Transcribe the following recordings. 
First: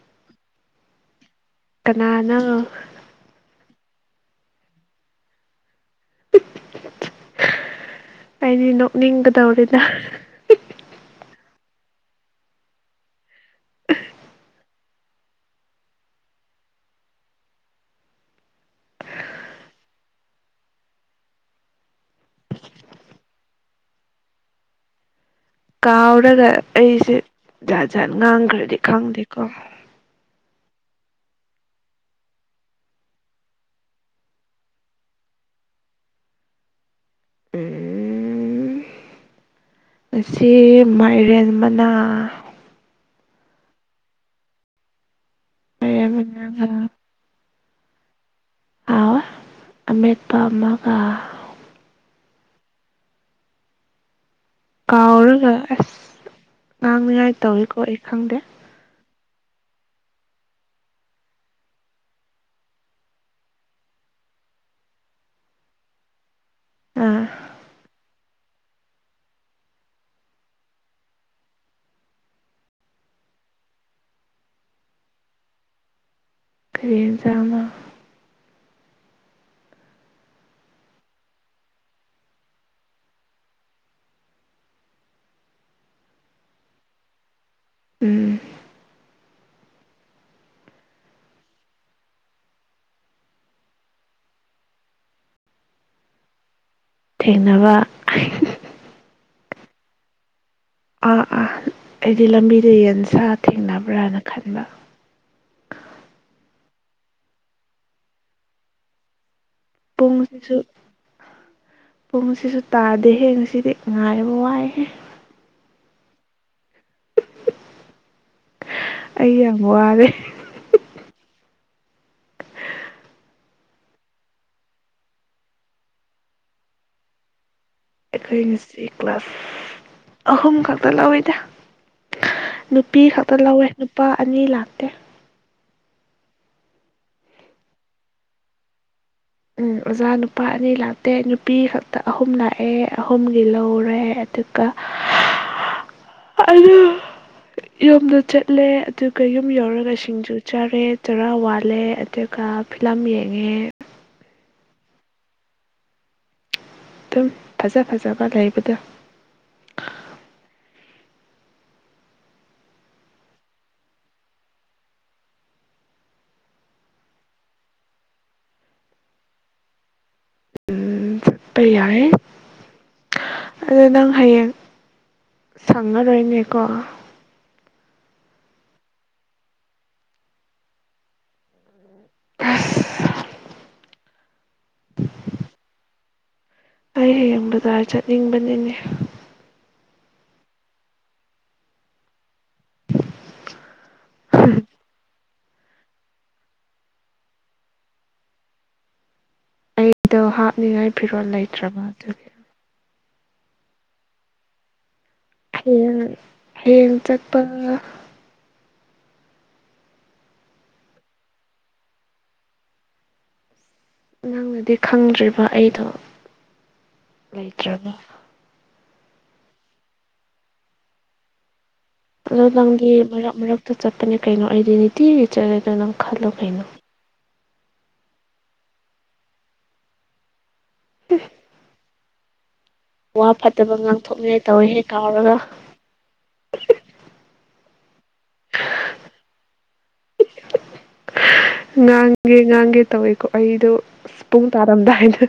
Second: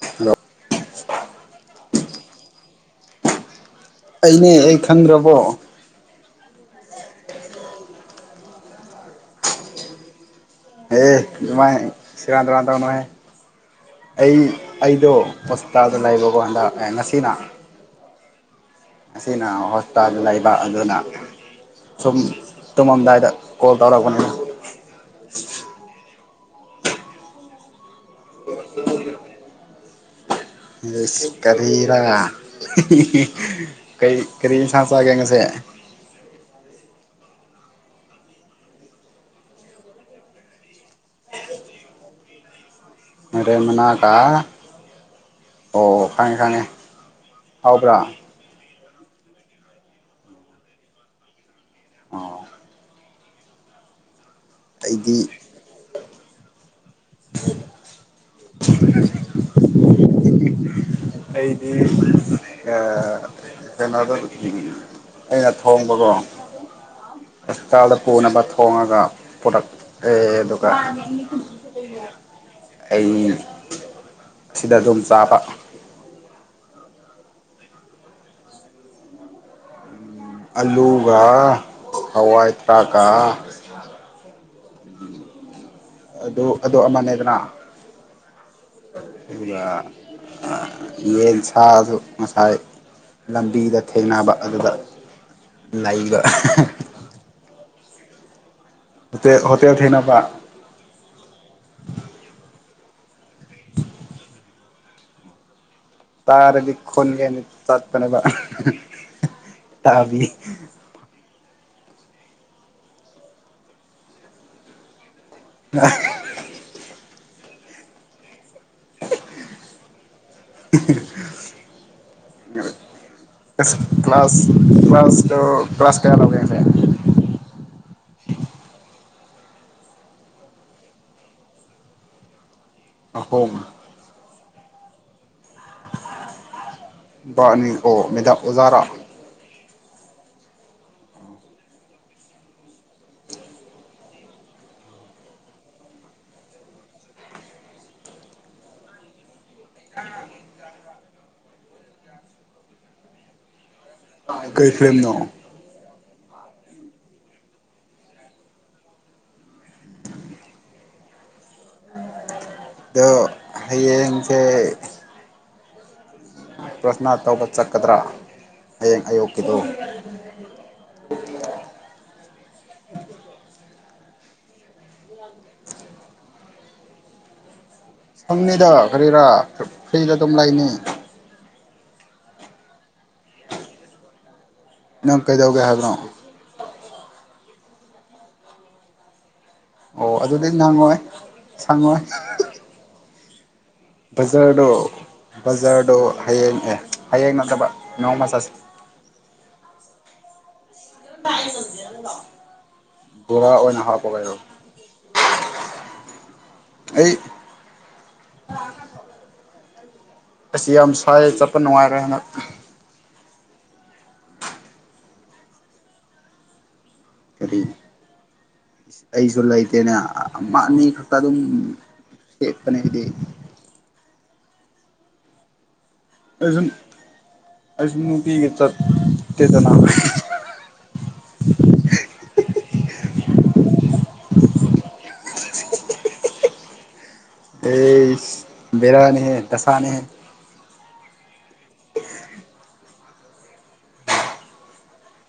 Hello ꯀꯅꯥꯅꯪ ꯑꯩꯅꯦ ꯑꯩ ꯈꯪꯗ꯭ꯔꯕꯣ ꯑꯩꯗꯤ ꯅꯣꯛꯅꯤꯡꯒꯗꯧꯔꯦꯗꯥ ꯑꯦ ꯃꯃꯥꯏ ꯁꯦꯔꯥꯟ ꯇꯨꯔꯥꯟ ꯇꯧꯅꯨꯍꯥꯏ ꯑꯩ ꯑꯩꯗꯣ ꯍꯣꯁꯄꯤꯇꯥꯜꯗ ꯂꯩꯕꯀꯣ ꯍꯟꯗꯛ ꯉꯁꯤꯅ ꯉꯁꯤꯅ ꯍꯣꯁꯄꯤꯇꯥꯜꯗ ꯂꯩꯕ ꯑꯗꯨꯅ ꯁꯨꯝ ꯇꯨꯝꯃꯝꯗꯥꯏꯗ ꯀꯣꯜ ꯇꯧꯔꯛꯄꯅꯤꯗ ꯁꯥꯎꯔꯒ ꯑꯩꯁꯦ ꯖꯍꯥꯠ ꯖꯥꯥꯟ ꯉꯥꯡꯈ꯭ꯔꯗꯤ ꯈꯪꯗꯦꯀꯣ ꯀꯔꯤꯔꯥ ꯀ ꯀꯔꯤ ꯏꯟꯁꯥꯡ ꯆꯥꯒꯦ ꯉꯁꯤ ꯎꯝ ꯉꯁꯤ ꯃꯥꯏꯔꯦꯟ ꯃꯅꯥ ꯃꯩꯔꯦꯜ ꯃꯅꯥꯒꯥ ꯑꯣ ꯃꯥꯏꯔꯦꯟ ꯈꯪ ꯉꯦ ꯈꯥꯪ ꯉꯦ ꯃꯅꯥꯒ ꯍꯥꯎ ꯕ꯭ꯔꯥ ꯍꯥꯎꯏ ꯑꯃꯦꯠꯄ ꯑꯥꯃꯒ ꯑꯣ ꯑꯩꯗꯤ ꯀꯥꯎꯔꯒ ꯑꯁ ꯉꯥꯡꯅꯤꯉꯥꯏ ꯇꯧꯏꯀꯣ ꯑꯩ ꯈꯪꯗꯦ [unintelligible] ꯑꯩꯗꯤ ꯑꯥꯥ ꯀꯩꯅꯣꯗ ꯑꯩꯅ ꯊꯣꯡꯕꯗꯣ ꯑꯥ ꯄꯨꯅꯕꯥ ꯊꯣꯡꯉꯒ ꯄꯨꯔꯛꯑꯦ ꯑꯗꯨꯒ ꯑꯩ ꯑꯁꯤꯗ ꯑꯗꯨꯝ ꯆꯥꯕ ꯀꯩ ꯍꯦꯟꯖꯥꯡ ꯅꯣ꯫ ꯑꯂꯨꯒ ꯍꯋꯥꯏ ꯊ꯭ꯔꯥꯛ ꯀꯥ ꯑꯗꯨ ꯑꯗꯨ ꯑꯃꯅꯦꯗꯅ ꯑ ꯎꯝ ꯑꯗꯨꯒ ꯌꯦꯟ ꯁꯥꯁꯨ ꯉꯁꯥꯏ ꯂꯝꯕꯤꯗ ꯊꯦꯡꯅꯕ ꯑꯗꯨꯗ ꯂꯩꯕ ꯊꯦꯡꯅꯕ ꯍꯣꯇꯦꯜ ꯍꯣꯇꯦꯜ ꯊꯦꯡꯅꯅꯕ ꯑꯥ ꯑꯥ ꯑꯩꯗꯤ ꯂꯝꯕꯤꯗ ꯌꯦꯟꯁꯦ ꯁꯥ ꯊꯦꯡꯅꯕ꯭ꯔꯥꯅ ꯈꯟꯕ ꯇꯥꯔꯗꯤ ꯈꫭꯟꯖꯦꯟ ꯇꯠꯇꯅꯕ ꯇꯥꯕꯤ ꯄꯨꯡꯁꯤꯁꯨ ꯄꯨꯡꯁꯤꯁꯨ ꯇꯥꯗꯦ ꯍꯌꯦ ꯉꯁꯤꯗꯤ ꯉꯥꯏꯔꯕ ꯋꯥꯏꯍꯦ ꯑ ꯑꯩꯏ ꯌꯥꯝꯕ ꯑꯔꯦ ꯀ ꯀ꯭ꯂ ꯀ꯭ꯂꯥꯁ ꯀ ꯀ꯭ꯂꯥꯁ ꯀ꯭ꯂꯥꯁ ꯀꯌꯥꯒꯦꯁꯦ ꯑꯩꯈꯣꯏ ꯅꯁꯤ ꯀ꯭ꯂꯥꯁ ꯑꯍꯨꯝ ꯈꯛꯇ ꯂꯧꯋꯤꯗ ꯅꯨꯄꯤ ꯈꯛꯇ ꯑꯍꯨꯝ ꯂꯧꯋꯦ ꯅꯨꯄꯥ ꯑꯅꯤ ꯂꯥꯛ [unintelligible] ꯕꯥꯅꯤ ꯑꯣ ꯃꯦꯗꯥꯝ ꯑꯣꯖꯥꯔꯥ ꯎꯝ ꯑꯣꯖꯥ ꯅꯨꯄꯥ ꯑꯅꯤ ꯂꯥꯛꯇꯦ ꯅꯨꯄꯤ ꯈꯛꯇ ꯑꯍꯨꯝ ꯂꯥꯛꯑꯦ ꯑꯍꯨꯝꯒꯤ ꯂꯧꯔꯦ ꯑꯗꯨꯒ ꯑꯗꯨ ꯌꯨꯝꯗ ꯆꯠꯂꯦ ꯑꯗꯨꯒ ꯌꯨꯝ ꯌꯧꯔꯒ ꯁꯤꯡꯖꯨ ꯆꯥꯔꯦ ꯆꯔꯥ ꯋꯥꯠꯂꯦ ꯑꯗꯨꯒ ꯐꯤꯂꯝ ꯌꯦꯡꯉꯦ ꯑꯥ ꯀꯩ ꯀꯩ ꯂꯝꯅꯣ ꯑꯗꯨꯝ ꯐꯖ ꯐꯖꯕ ꯂꯩꯕꯗꯣ ꯗꯣ ꯍꯌꯦꯡꯁꯦ ꯄ꯭ꯔꯥꯊꯥꯅꯥ ꯇꯧꯕ ꯆꯠꯀꯗ꯭ꯔꯥ ꯍꯌꯦꯡ ꯑꯌꯨꯛꯀꯤꯗꯨ ꯆꯠꯄꯥ ꯌꯥꯏꯌꯦ ꯑꯗꯨꯗ ꯅꯪ ꯍꯌꯦꯡ ꯁꯪꯉꯔꯣꯏꯅꯦꯀꯣ ꯁꯪꯅꯤꯗ ꯀꯔꯤꯔꯥ ꯐ꯭ꯔꯤꯗ ꯑꯗꯨꯝ ꯂꯩꯅꯤ ꯑꯁ ꯅꯪ ꯀꯩꯗꯧꯒꯦ ꯍꯥꯏꯕꯅꯣ ꯑꯩ ꯍꯌꯦꯡ ꯕꯖꯥꯔ ꯆꯠꯅꯤꯡꯕꯅꯤꯅꯦ ꯑꯣ ꯑꯗꯨꯗꯤ ꯅꯪꯉꯣꯏ ꯁꯪꯉꯣꯏ ꯕꯖꯥ꯭ꯔꯗꯣ ꯕꯖꯥꯔꯗꯣ ꯍꯌꯦꯡꯑ ꯍꯌꯦꯡ ꯅꯠꯇꯕ ꯅꯣꯡꯃ ꯆꯠꯁꯦ ꯑꯩꯗꯣ ꯍꯥꯅꯤ ꯐꯤꯔꯣꯜ ꯂꯩꯇ꯭ꯔꯕ ꯑꯗꯨꯒꯤ ꯔꯥ ꯑꯣꯏꯅ ꯍꯥꯥꯞꯄꯒꯦꯌꯨ ꯍꯡ ꯍꯌꯦꯡ ꯑꯩ ꯆꯠꯄ ꯑꯁꯤ ꯌꯥꯝ ꯁꯥꯏ ꯆꯠꯄ ꯅꯨꯡꯉꯥꯏꯔꯦ ꯍꯅ ꯅꯪꯅꯗꯤ ꯈꯪꯗ꯭ꯔꯤꯕ ꯑꯩꯗꯣ ꯀꯔꯤ ꯂꯩꯇ꯭ꯔꯥꯕ ꯑꯩꯁꯨ ꯂꯩꯇꯦꯅꯦ ꯃꯥ ꯑꯅꯤ ꯈꯛꯇ ꯑꯗꯨꯝ ꯑꯣ ꯁꯦꯠꯄꯅꯦ ꯅꯪꯗꯤ ꯑꯩꯗꯤ ꯃꯔꯛ ꯃꯔꯛꯇ ꯆꯠꯄꯅꯦ ꯀꯩꯅꯣ ꯑꯩꯗꯤ ꯅꯨꯡꯅꯤꯇꯤꯒꯤ ꯆꯠꯂꯦꯗꯅ ꯈꯜꯂꯣ ꯀꯩꯅꯣ ꯑꯩꯁꯨ ꯅꯨꯡꯇꯤꯒꯤ ꯆꯠꯇꯦꯗꯅ [unintelligible] ꯋꯥ ꯐꯠꯇꯕ ꯉꯥꯡꯊꯣꯛꯅꯤꯡꯉꯥꯏ ꯇꯧꯋꯦ ꯍꯦꯛ ꯀꯥꯎꯔꯒ ꯑꯩꯁꯁ ꯕꯦꯔꯥꯅꯦ ꯍꯦ ꯗꯁꯥꯅꯦ ꯉꯥꯡꯒꯦ ꯉꯥꯡꯒꯦ ꯇꯧꯋꯦꯀꯣ ꯑꯩꯗꯣ ꯄꯨꯡ ꯇꯥꯔꯝꯗꯥꯏꯗ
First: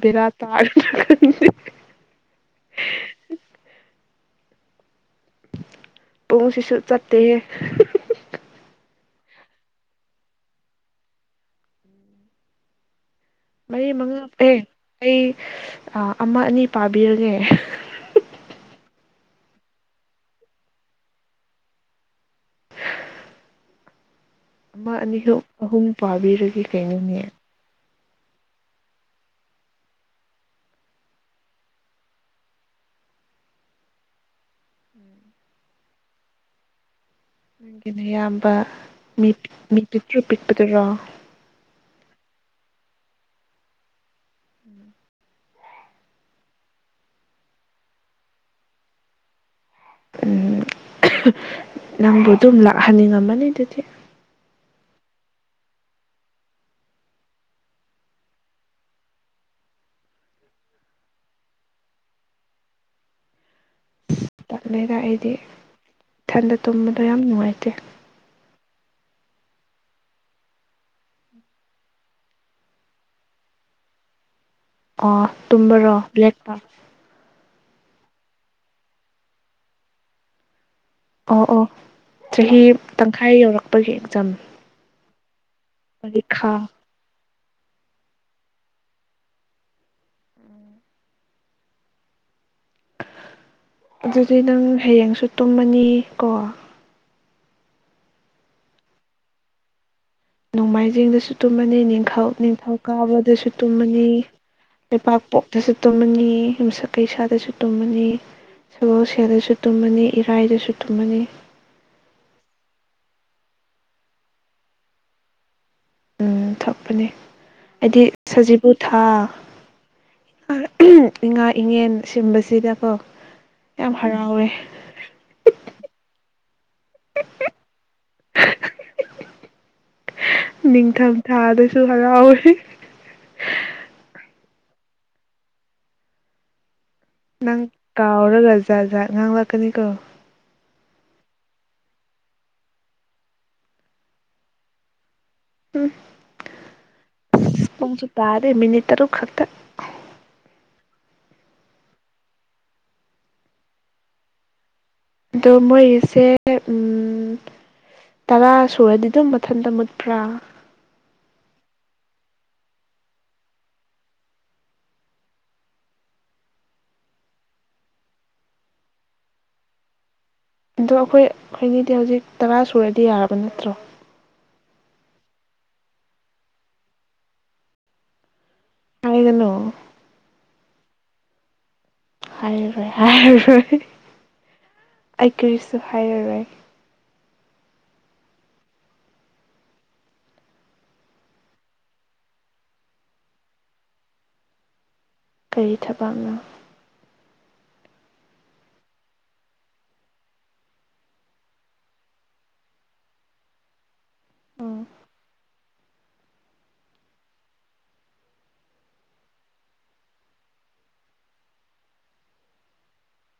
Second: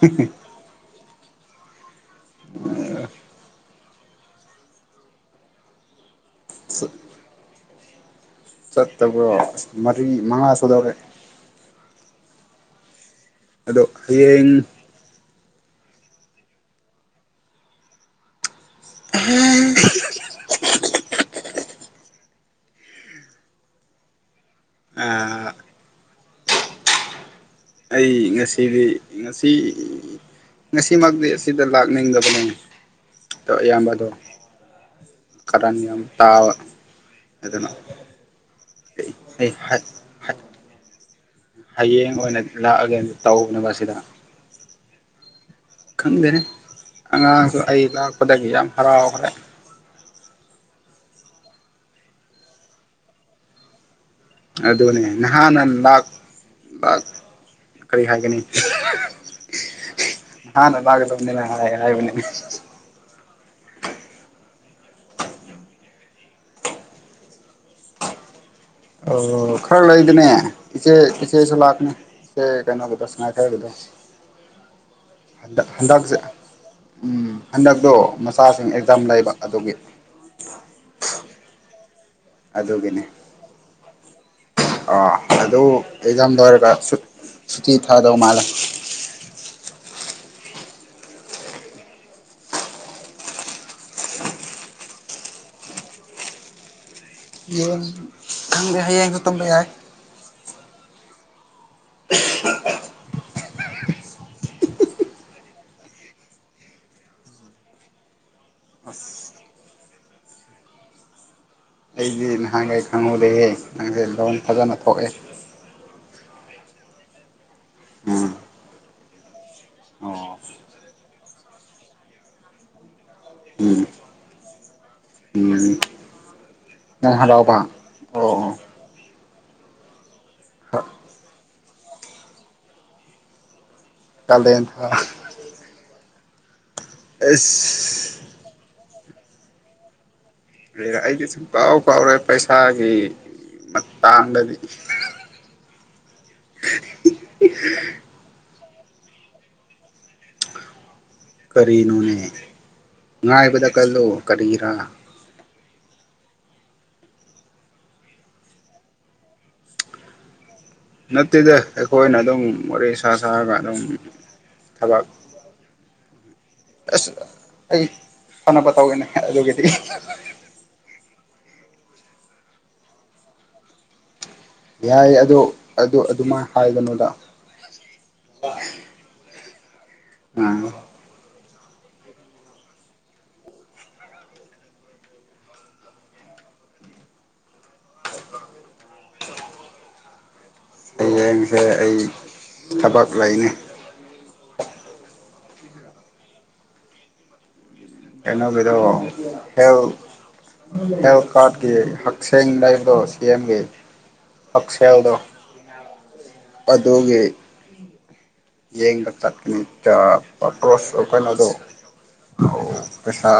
ꯕꯦꯔꯥ ꯇꯥꯔ [unintelligible] [unintelligible] [unintelligible] ꯄꯨꯡ ꯁꯤꯁꯨ ꯆꯠꯇꯦꯍꯦ ꯆꯠꯇꯕ꯭ꯔꯣ ꯃꯔꯤ ꯃꯉꯥ ꯁꯨꯗꯧꯔꯦ ꯃꯔꯤ ꯑꯗꯣ ꯃꯉꯥ ꯑꯦꯦ ꯍꯌꯦꯡ ꯑꯩ ꯑ ꯑꯃ ꯑꯅꯤ ꯄꯥꯕꯤꯔꯒꯦ [unintelligible] ꯑꯃ ꯑꯅꯤꯍꯨ ꯑꯍꯨꯝ ꯄꯥꯕꯤꯔꯒꯦ ꯀꯩꯅꯣꯅꯦ ꯑꯩ ꯉꯁꯤꯗꯤ ꯉꯁꯤ ꯉꯁꯤꯃꯛꯇꯤ ꯑꯁꯤꯗ ꯂꯥꯛꯅꯤꯡꯗꯕꯅꯦ ꯑꯌꯥꯝꯕꯗꯣ ꯀꯔꯟ ꯌꯥꯝ ꯇꯥꯕ ꯑꯗꯨꯅ ꯅꯪꯒꯤꯅꯦ ꯅꯌꯥꯝꯕ ꯃꯤ ꯑꯩ ꯃꯤ ꯄꯤꯛꯇ꯭ꯔꯨ ꯄꯤꯛꯄꯗꯨꯔꯣ ꯍꯌꯦꯡ ꯑꯣꯏꯅ ꯂꯥꯛꯑꯒꯦ ꯇꯧꯅꯕ ꯑꯁꯤꯗ [inaudible] ꯈꯪꯗꯦꯅꯦ ꯑꯉꯥꯡꯁꯨ ꯑꯩ ꯂꯥꯛꯄꯗꯒꯤ ꯌꯥꯝ ꯍꯔꯥꯎꯈ꯭ꯔꯦ ꯎꯝ ꯅꯪꯕꯨ ꯑꯗꯨꯝ ꯂꯥꯛꯍꯟꯅꯤꯡꯉꯝꯃꯅꯤ ꯑꯗꯨꯗꯤ ꯑꯗꯨꯅꯦ ꯅꯍꯥꯟꯅ ꯂꯥꯛ ꯀꯔꯤ ꯍꯥꯏꯒꯅꯤ ꯅꯍꯥꯟꯅ ꯂꯥꯛꯀꯗꯕꯅꯤꯅ ꯍꯥꯏ ꯍꯥꯏꯕꯅꯤꯅꯦ ꯇꯟꯂꯦꯗ ꯑꯩꯗꯤ ꯏꯊꯟꯗ ꯇꯨꯝꯕꯗꯣ ꯌꯥꯝ ꯅꯨꯡꯉꯥꯏꯇꯦ ꯑꯣ ꯈꯔ ꯂꯩꯗꯅꯦ ꯏꯆꯦ ꯏꯆꯦꯁꯨ ꯂꯥꯛꯀꯅꯦ ꯏꯦ ꯀꯩꯅꯣꯒꯤꯗ ꯁꯉꯥꯏ ꯈꯔꯒꯤꯗ ꯑ ꯇꯨꯝꯝꯕꯔꯣ ꯂꯦꯛꯄ ꯎꯝ ꯍꯟꯗꯛꯇꯣ ꯃꯆꯥꯁꯤꯡ ꯑꯦꯛꯖꯥꯝ ꯂꯩꯕ ꯑꯗꯨꯒꯤ ꯑꯣ ꯑꯣ ꯆꯍꯤ ꯑꯗꯨꯒꯤꯅꯤ ꯇꯪꯈꯥꯏ ꯌꯧꯔꯛꯄꯒꯤ ꯑꯦꯛꯖꯥꯝ ꯑꯥ ꯑꯗꯨ ꯑꯦꯛꯖꯥꯝ ꯄꯔꯤꯈꯥ ꯂꯣꯏꯔꯒ ꯁꯨꯠ ꯁꯨꯇꯤ ꯊꯥꯗꯧ ꯃꯥꯜꯂꯦ ꯑꯗꯨꯗꯤ ꯅꯪ ꯍꯌꯦꯡꯁꯨ ꯇꯨꯝꯃꯅꯤ ꯀꯣ ꯌꯦ ꯈꯪꯗꯦ ꯍꯥꯌꯦꯡꯁꯨ ꯇꯨꯝꯕ ꯌꯥꯏ ꯅꯣꯡꯃꯥꯏꯖꯤꯡꯗꯁꯨ ꯇꯨꯝꯃꯅꯤ ꯅꯤꯡꯊꯧ ꯅꯤꯡꯊꯧꯀꯥꯕꯗꯁꯨ ꯇꯨꯝꯃꯅꯤ ꯂꯩꯄꯥꯛꯄꯣꯛꯇꯁꯨ ꯇꯨꯝꯃꯅꯤ ꯌꯨꯝꯁꯛ ꯀꯩꯁꯥꯗꯁꯨ ꯇꯨꯝꯃꯅꯤ ꯁꯒꯣꯜꯁꯦꯜꯗꯁꯨ ꯇꯨꯝꯃꯅꯤ ꯏꯔꯥꯏꯗꯁꯨ ꯇꯨꯝꯃꯅꯤ ꯑꯩꯗꯤ ꯅꯍꯥꯟꯈꯩ ꯈꯪꯍꯧꯗꯦꯍꯦ ꯅꯪꯁꯦ ꯂꯣꯟ ꯐꯖꯅ ꯊꯣꯛꯑꯦ ꯎꯝ ꯊꯣꯛꯄꯅꯦ ꯍꯥꯏꯗꯤ ꯎꯝ ꯁꯖꯤꯕꯨ ꯊꯥ ꯑꯣ ꯏꯉꯥ ꯏꯉꯦꯟ ꯁꯨꯝꯕꯁꯤꯗꯀꯣ ꯎꯝ ꯌꯥꯝ ꯍꯔꯥꯎꯋꯦ ꯎꯝ ꯅꯪ ꯍꯥꯔꯥꯎꯕꯥ ꯑꯣ ꯑꯣ ꯅꯤꯡ ꯊꯝ ꯊꯥꯗꯁ ꯍꯥꯔꯥꯎ ꯌ‌ꯦ ꯇꯗꯦꯟ ꯊ ꯅꯪ ꯀꯥꯎꯔꯒ ꯖꯠꯖ ꯉꯥꯡ ꯂꯥꯛꯀꯅꯤꯀꯣ ꯑꯗꯨ ꯑꯩꯗꯤ ꯁꯨꯡ ꯀꯥꯎ ꯀꯥꯎꯔꫭꯏ ꯄꯩꯁꯥꯒꯤ ꯃꯇꯥꯡꯗꯗꯤ ꯎꯝ ꯄꯨꯁꯨ ꯇꯥꯔꯦ ꯃꯤꯅꯤꯠ ꯇꯔꯦꯠ ꯈꯛꯇ ꯀꯔꯤꯅꯨꯅꯦ ꯉꯥꯏꯕꯗ ꯀꯜꯂꯣ ꯀꯔꯤꯔ ꯑꯗꯣ ꯃꯣꯏꯒꯤꯁꯦ ꯎꯝ ꯇꯔꯥ ꯁꯨꯔꯗꯤ ꯑꯗꯨꯝ ꯃꯊꯟꯇ ꯃꯨꯠꯄ꯭ꯔꯥ ꯅꯠꯇꯦꯗ ꯑꯩꯈꯣꯏꯅ ꯑꯗꯨꯝ ꯋꯥꯔꯤ ꯁꯥ ꯁꯥꯔꯒ ꯑꯗꯨꯝ ꯊꯕꯛ ꯑꯁ ꯑꯩ ꯐꯅꯕ ꯇꯧꯒꯦꯅꯦ ꯑꯗꯨꯒꯤꯗꯤ ꯑꯗꯣ ꯑꯩꯈꯣꯏ ꯈꯣꯏꯅꯤꯗꯤ ꯍꯧꯖꯤꯛ ꯇꯔꯥ ꯁꯨꯔꯗꯤ ꯌꯥꯔꯕ ꯅꯠꯇ꯭ꯔꯣ ꯌꯥꯏ ꯑꯗꯨ ꯑꯗꯨ ꯑꯗꯨꯃꯥꯏꯅ ꯍꯥꯏꯒꯅꯣꯗ ꯍꯥꯏꯒꯅꯣ ꯑꯥ ꯍꯥꯏꯔꯔꯣꯏ ꯍꯥꯏꯔꯔꯣꯏ ꯑꯩ ꯀꯨꯔꯤꯁꯨ ꯍꯥꯏꯔꯔꯣꯏ ꯍꯌꯦꯡꯁꯦ ꯑꯩ ꯊꯕꯛ ꯂꯩꯅꯤ ꯀꯔꯤ ꯊꯕꯥꯛꯅꯣ ꯀꯩꯅꯣꯒꯤꯗꯣ ꯍꯦꯜ ꯍꯦꯜ ꯀꯥꯔꯠꯀꯤ ꯍꯛꯁꯦꯡ ꯂꯩꯕꯗꯣ ꯁꯦꯝꯒꯦ ꯎꯝ ꯍꯛꯁꯦꯜꯗꯣ ꯑꯗꯨꯒꯤ ꯌꯦꯡꯕ ꯆꯠꯂꯤ ꯑ ꯄꯔꯄꫭꯁ ꯀꯩꯅꯣꯗꯣ ꯄꯦꯁꯥ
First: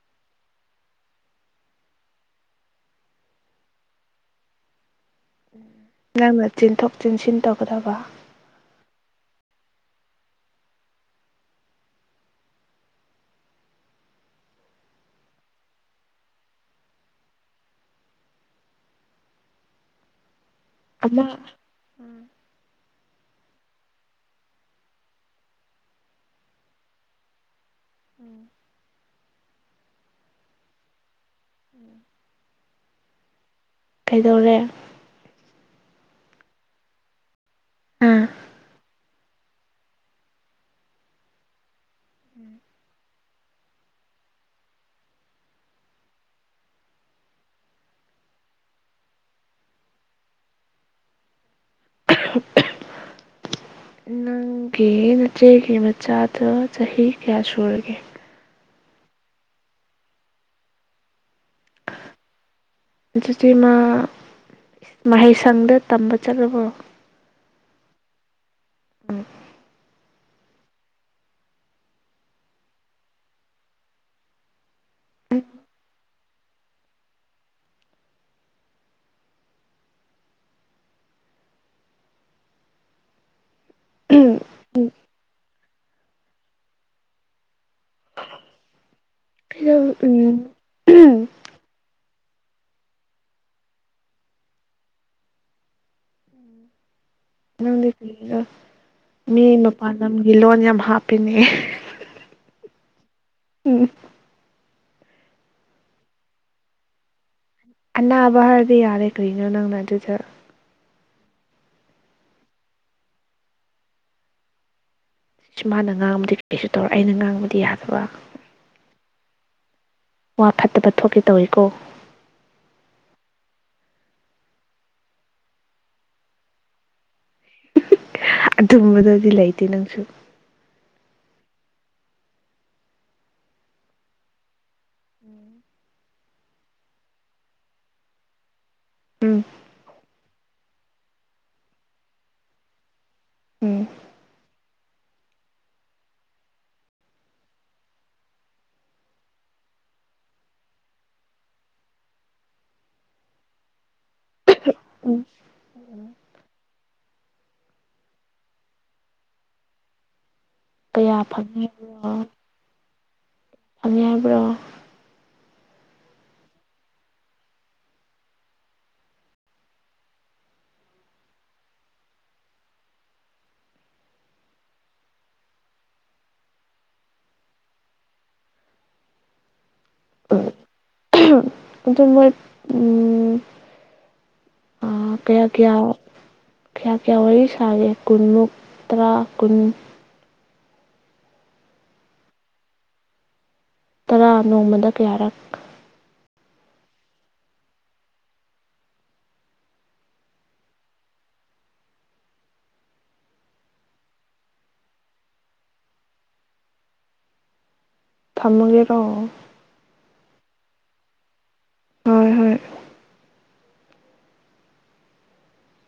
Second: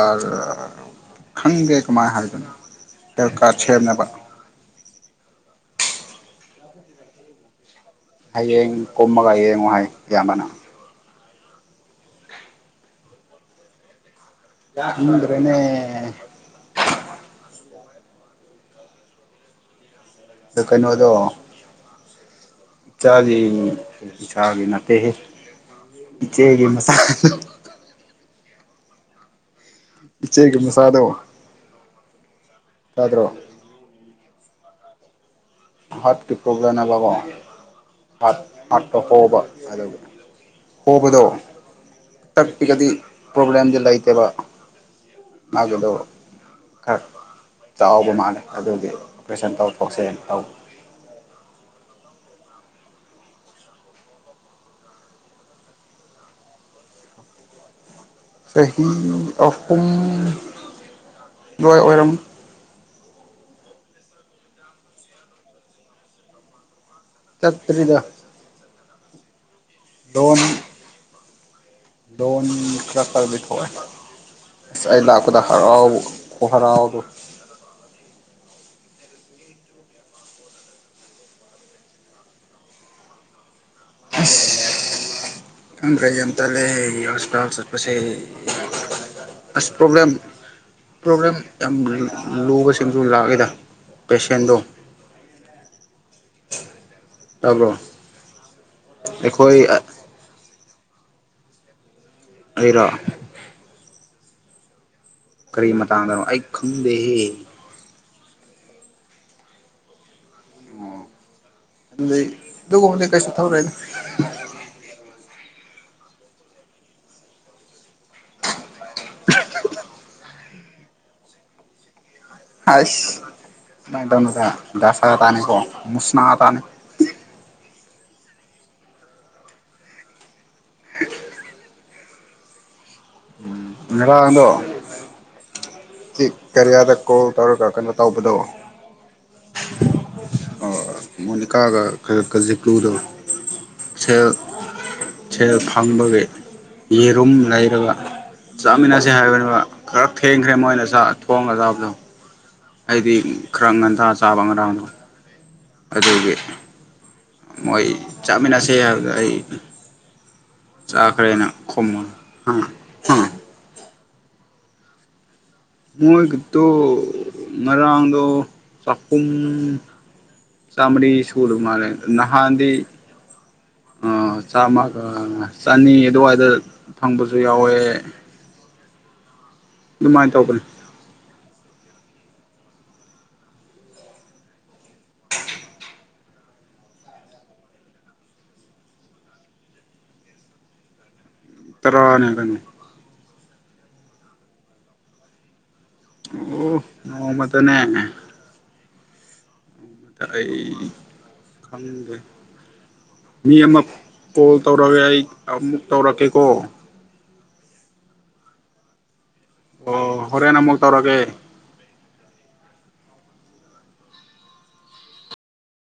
ꯈꯪꯒꯦ ꯀꯃꯥꯏ ꯍꯥꯏꯕꯅꯤ ꯗꯔꯀꯥꯁ ꯁꯦꯝꯅꯕ ꯅꯪꯅ ꯆꯦꯟꯊꯣꯛ ꯆꯦꯟꯁꯤꯟ ꯇꯧꯒꯗꯕ ꯍꯌꯦꯡ ꯀꯝꯃꯒꯥꯏ ꯍꯌꯦꯡꯉ ꯋꯥ ꯍ ꯑꯌꯥꯝꯕꯅ ꯌꯥꯗ꯭ꯔꯦꯅꯦ ꯑꯣ ꯀꯩꯅꯣꯗꯣ ꯑꯃ ꯆꯥꯒꯤ ꯆꯥꯒꯤ ꯅꯥꯠꯇꯦ ꯍꯦ ꯏꯆꯦꯒꯤ ꯃꯁꯥ ꯏꯆꯦꯒꯤ ꯃꯆꯥꯗꯣ ꯇꯥꯗ꯭ꯔꯣ ꯀꯩꯗꯧꯔꯦ [unintelligible] ꯑ ꯑꯥ ꯍꯣꯕ ꯑꯗꯨꯒ ꯍꯣꯕꯗꯣ ꯇꯞꯄꯤꯒꯗꯤ ꯄ꯭ꯔꯣꯕ꯭ꯂꯦꯝꯗꯤ ꯂꯩꯇꯦꯕ ꯃꯥꯒꯤꯗꯣ ꯈꯔ ꯆꯥꯎꯕ ꯃꯥꯜꯂꯦ ꯑꯗꯨꯒꯤ ꯑꯣꯄ꯭ꯔꯦꯁꯟ ꯇꯧꯊꯣꯛꯁꯦꯅ ꯇꯧ ꯅꯪꯒꯤ ꯅꯆꯦꯒꯤ ꯃꯆꯥꯗꯣ ꯆꯍꯤ ꯀꯌꯥ ꯁꯨꯔꯒꯦ ꯆꯍꯤ ꯑꯍꯨꯝ ꯑꯗꯨꯋꯥꯏ ꯑꯣꯏꯔꯝ ꯑꯗꯨꯗꯤ ꯃꯥ ꯃꯍꯩꯁꯪꯗ ꯇꯝꯕ ꯆꯠꯂꯕꯔꯣ ꯆꯠꯇ꯭ꯔꯤꯗ ꯎꯝ ꯗꯟ ꯂꯣꯟꯣꯟ ꯀ ꯇꯔꯕꯤ ꯊꯦ ꯑꯁ ꯑꯩ ꯂꯥꯛꯄꯗ ꯍꯔꯥꯎ ꯐ ꯍꯔꯑꯣꯗ ꯎꯝ ꯎꯝ ꯈ꯭ꯔꯖꯟꯇꯥ ꯂꯩꯦ ꯍꯣꯁꯄꯤꯇꯥꯜꯁꯠꯄꯁꯦ ꯐꯔ ꯎꯝ ꯄ꯭ꯔꯣꯕ꯭ꯂꯦꯝ ꯌꯥꯝ ꯂꯨꯕꯁꯤꯡꯁꯨ ꯂꯥꯛꯑꯦꯗ ꯄꯦꯁꯦꯟꯗꯣ ꯇꯥꯕ꯭ꯔꯣ ꯅ ꯀꯒ ꯃꯤ ꯑꯩꯈꯣꯏ ꯃꯄꯥꯟꯂꯣ ꯍꯥꯞꯄꯤꯅꯦ ꯑꯣꯏꯔꯛ ꯎꯝ ꯀꯔꯤ ꯃꯇ ꯇꯥꯡꯗꯣ ꯑꯩ ꯈꯪꯗꯦꯍꯦ ꯑꯅꯥꯕ ꯍꯥꯏꯔꯗꯤ ꯌꯥꯔꯦ ꯀꯔꯤꯅꯣ ꯅꯪꯅ ꯑꯗꯨꯗ ꯑꯣ ꯑꯗꯨꯩ ꯑꯗꯨꯒꯕꯗꯤ ꯀꯩꯁꯨ ꯊꯧꯔꯦꯅ ꯁꯤ ꯃꯥꯅ ꯉꯥꯡꯕꯗꯤ ꯀꯩꯁꯨ ꯇꯧꯔꯦ ꯑꯩꯅ ꯉꯥꯡꯕꯗꯤ ꯌꯥꯗꯕ ꯋꯥ ꯐꯠꯇꯕ ꯊꯣꯛꯀꯦ ꯇꯧꯏꯤꯀꯣ ꯗꯁꯥ ꯇꯥꯅꯤꯣꯁꯅꯥ ꯇꯅꯤ ꯑꯗꯨꯝꯕꯗꯗꯤ ꯂꯩꯇꯦ ꯅꯪꯁꯨ ꯏꯗꯣ ꯎꯝ ꯀꯔꯤꯌꯥꯗ ꯀꯣꯜ ꯇꯧꯔꯒ ꯀꯩꯅꯣ ꯇꯧꯕꯗ ꯎꯝ ꯃꯣꯅꯤꯀꯥꯒ ꯈꯀ ꯖꯤꯀꯨꯗ ꯎꯝ ꯁꯦꯜ ꯁꯦꯜ ꯐꯪꯕꯒꯤ ꯌꯦꯔꯨꯝ ꯂꯩꯔꯒ ꯆꯥꯃꯤꯟꯅꯁꯦ ꯍꯥꯏꯕꯅꯤꯕ ꯈꯔ ꯊꯦꯡꯈ꯭ꯔꯦ ꯃꯣꯏꯅ ꯊꯣꯡ ꯉꯁꯕꯗꯣ ꯑꯩꯗꯤ ꯈꯔ ꯉꯟꯊ ꯆꯥꯕ ꯉꯔꯥꯡꯅꯣ ꯎꯝ ꯑꯗꯨꯒꯤ ꯃꯣꯏ ꯆꯞꯃꯤꯟꯅꯁꯦ ꯑꯩ ꯀꯌꯥ ꯆꯥꯛꯈꯔꯅ ꯐꯪꯉꯦ ꯈꯃꯜ ꯑꯗꯨ ꯍꯥꯏꯕ꯭ꯔꯣ ꯃꯣꯏꯒꯤꯗꯣ ꯉꯔꯥꯡꯗꯣ ꯆꯍꯨꯝ ꯆꯥꯝꯃꯔꯤ ꯁꯨꯗ ꯃꯥꯜꯂꯦ ꯅꯍꯥꯟꯗꯤ ꯆꯥꯝꯃꯒ ꯆꯅꯤ ꯑꯗꯨꯋꯥꯏꯗ ꯐꯪꯕꯁꯨ ꯌꯥꯎꯋꯦ ꯑꯗꯨꯃꯥꯏꯅ ꯎꯝ ꯇꯧꯕꯅꯤ ꯑꯗꯨ ꯃꯣꯏ ꯀꯌꯥ ꯀꯌꯥ ꯀꯌꯥ ꯀꯌꯥ ꯋꯥꯔꯤ ꯁꯥꯒꯦ ꯀꯨꯟꯃꯨꯛ ꯇꯔꯥ ꯀꯨꯟ ꯇꯔꯥꯅꯦ ꯀ ꯇꯔꯥ ꯅꯣꯡꯃꯗ ꯀꯌꯥꯔꯛ ꯑꯣ ꯅꯣꯡꯃꯗꯅꯦꯦ ꯑꯩ ꯈꯪꯗꯦ ꯃꯤ ꯑꯃ ꯀꯣꯜ ꯇꯧꯔꯒꯦ ꯑꯩ ꯑꯃꯨꯛ ꯇꯧꯔꯛꯀꯦꯀꯣ ꯊꯝꯃꯒꯦꯔꯣ ꯑꯣ ꯍꯣꯔꯦꯟꯦꯟ ꯑꯃꯨꯛ ꯇꯧꯔꯒꯦ ꯍꯣꯏ ꯍꯣꯏ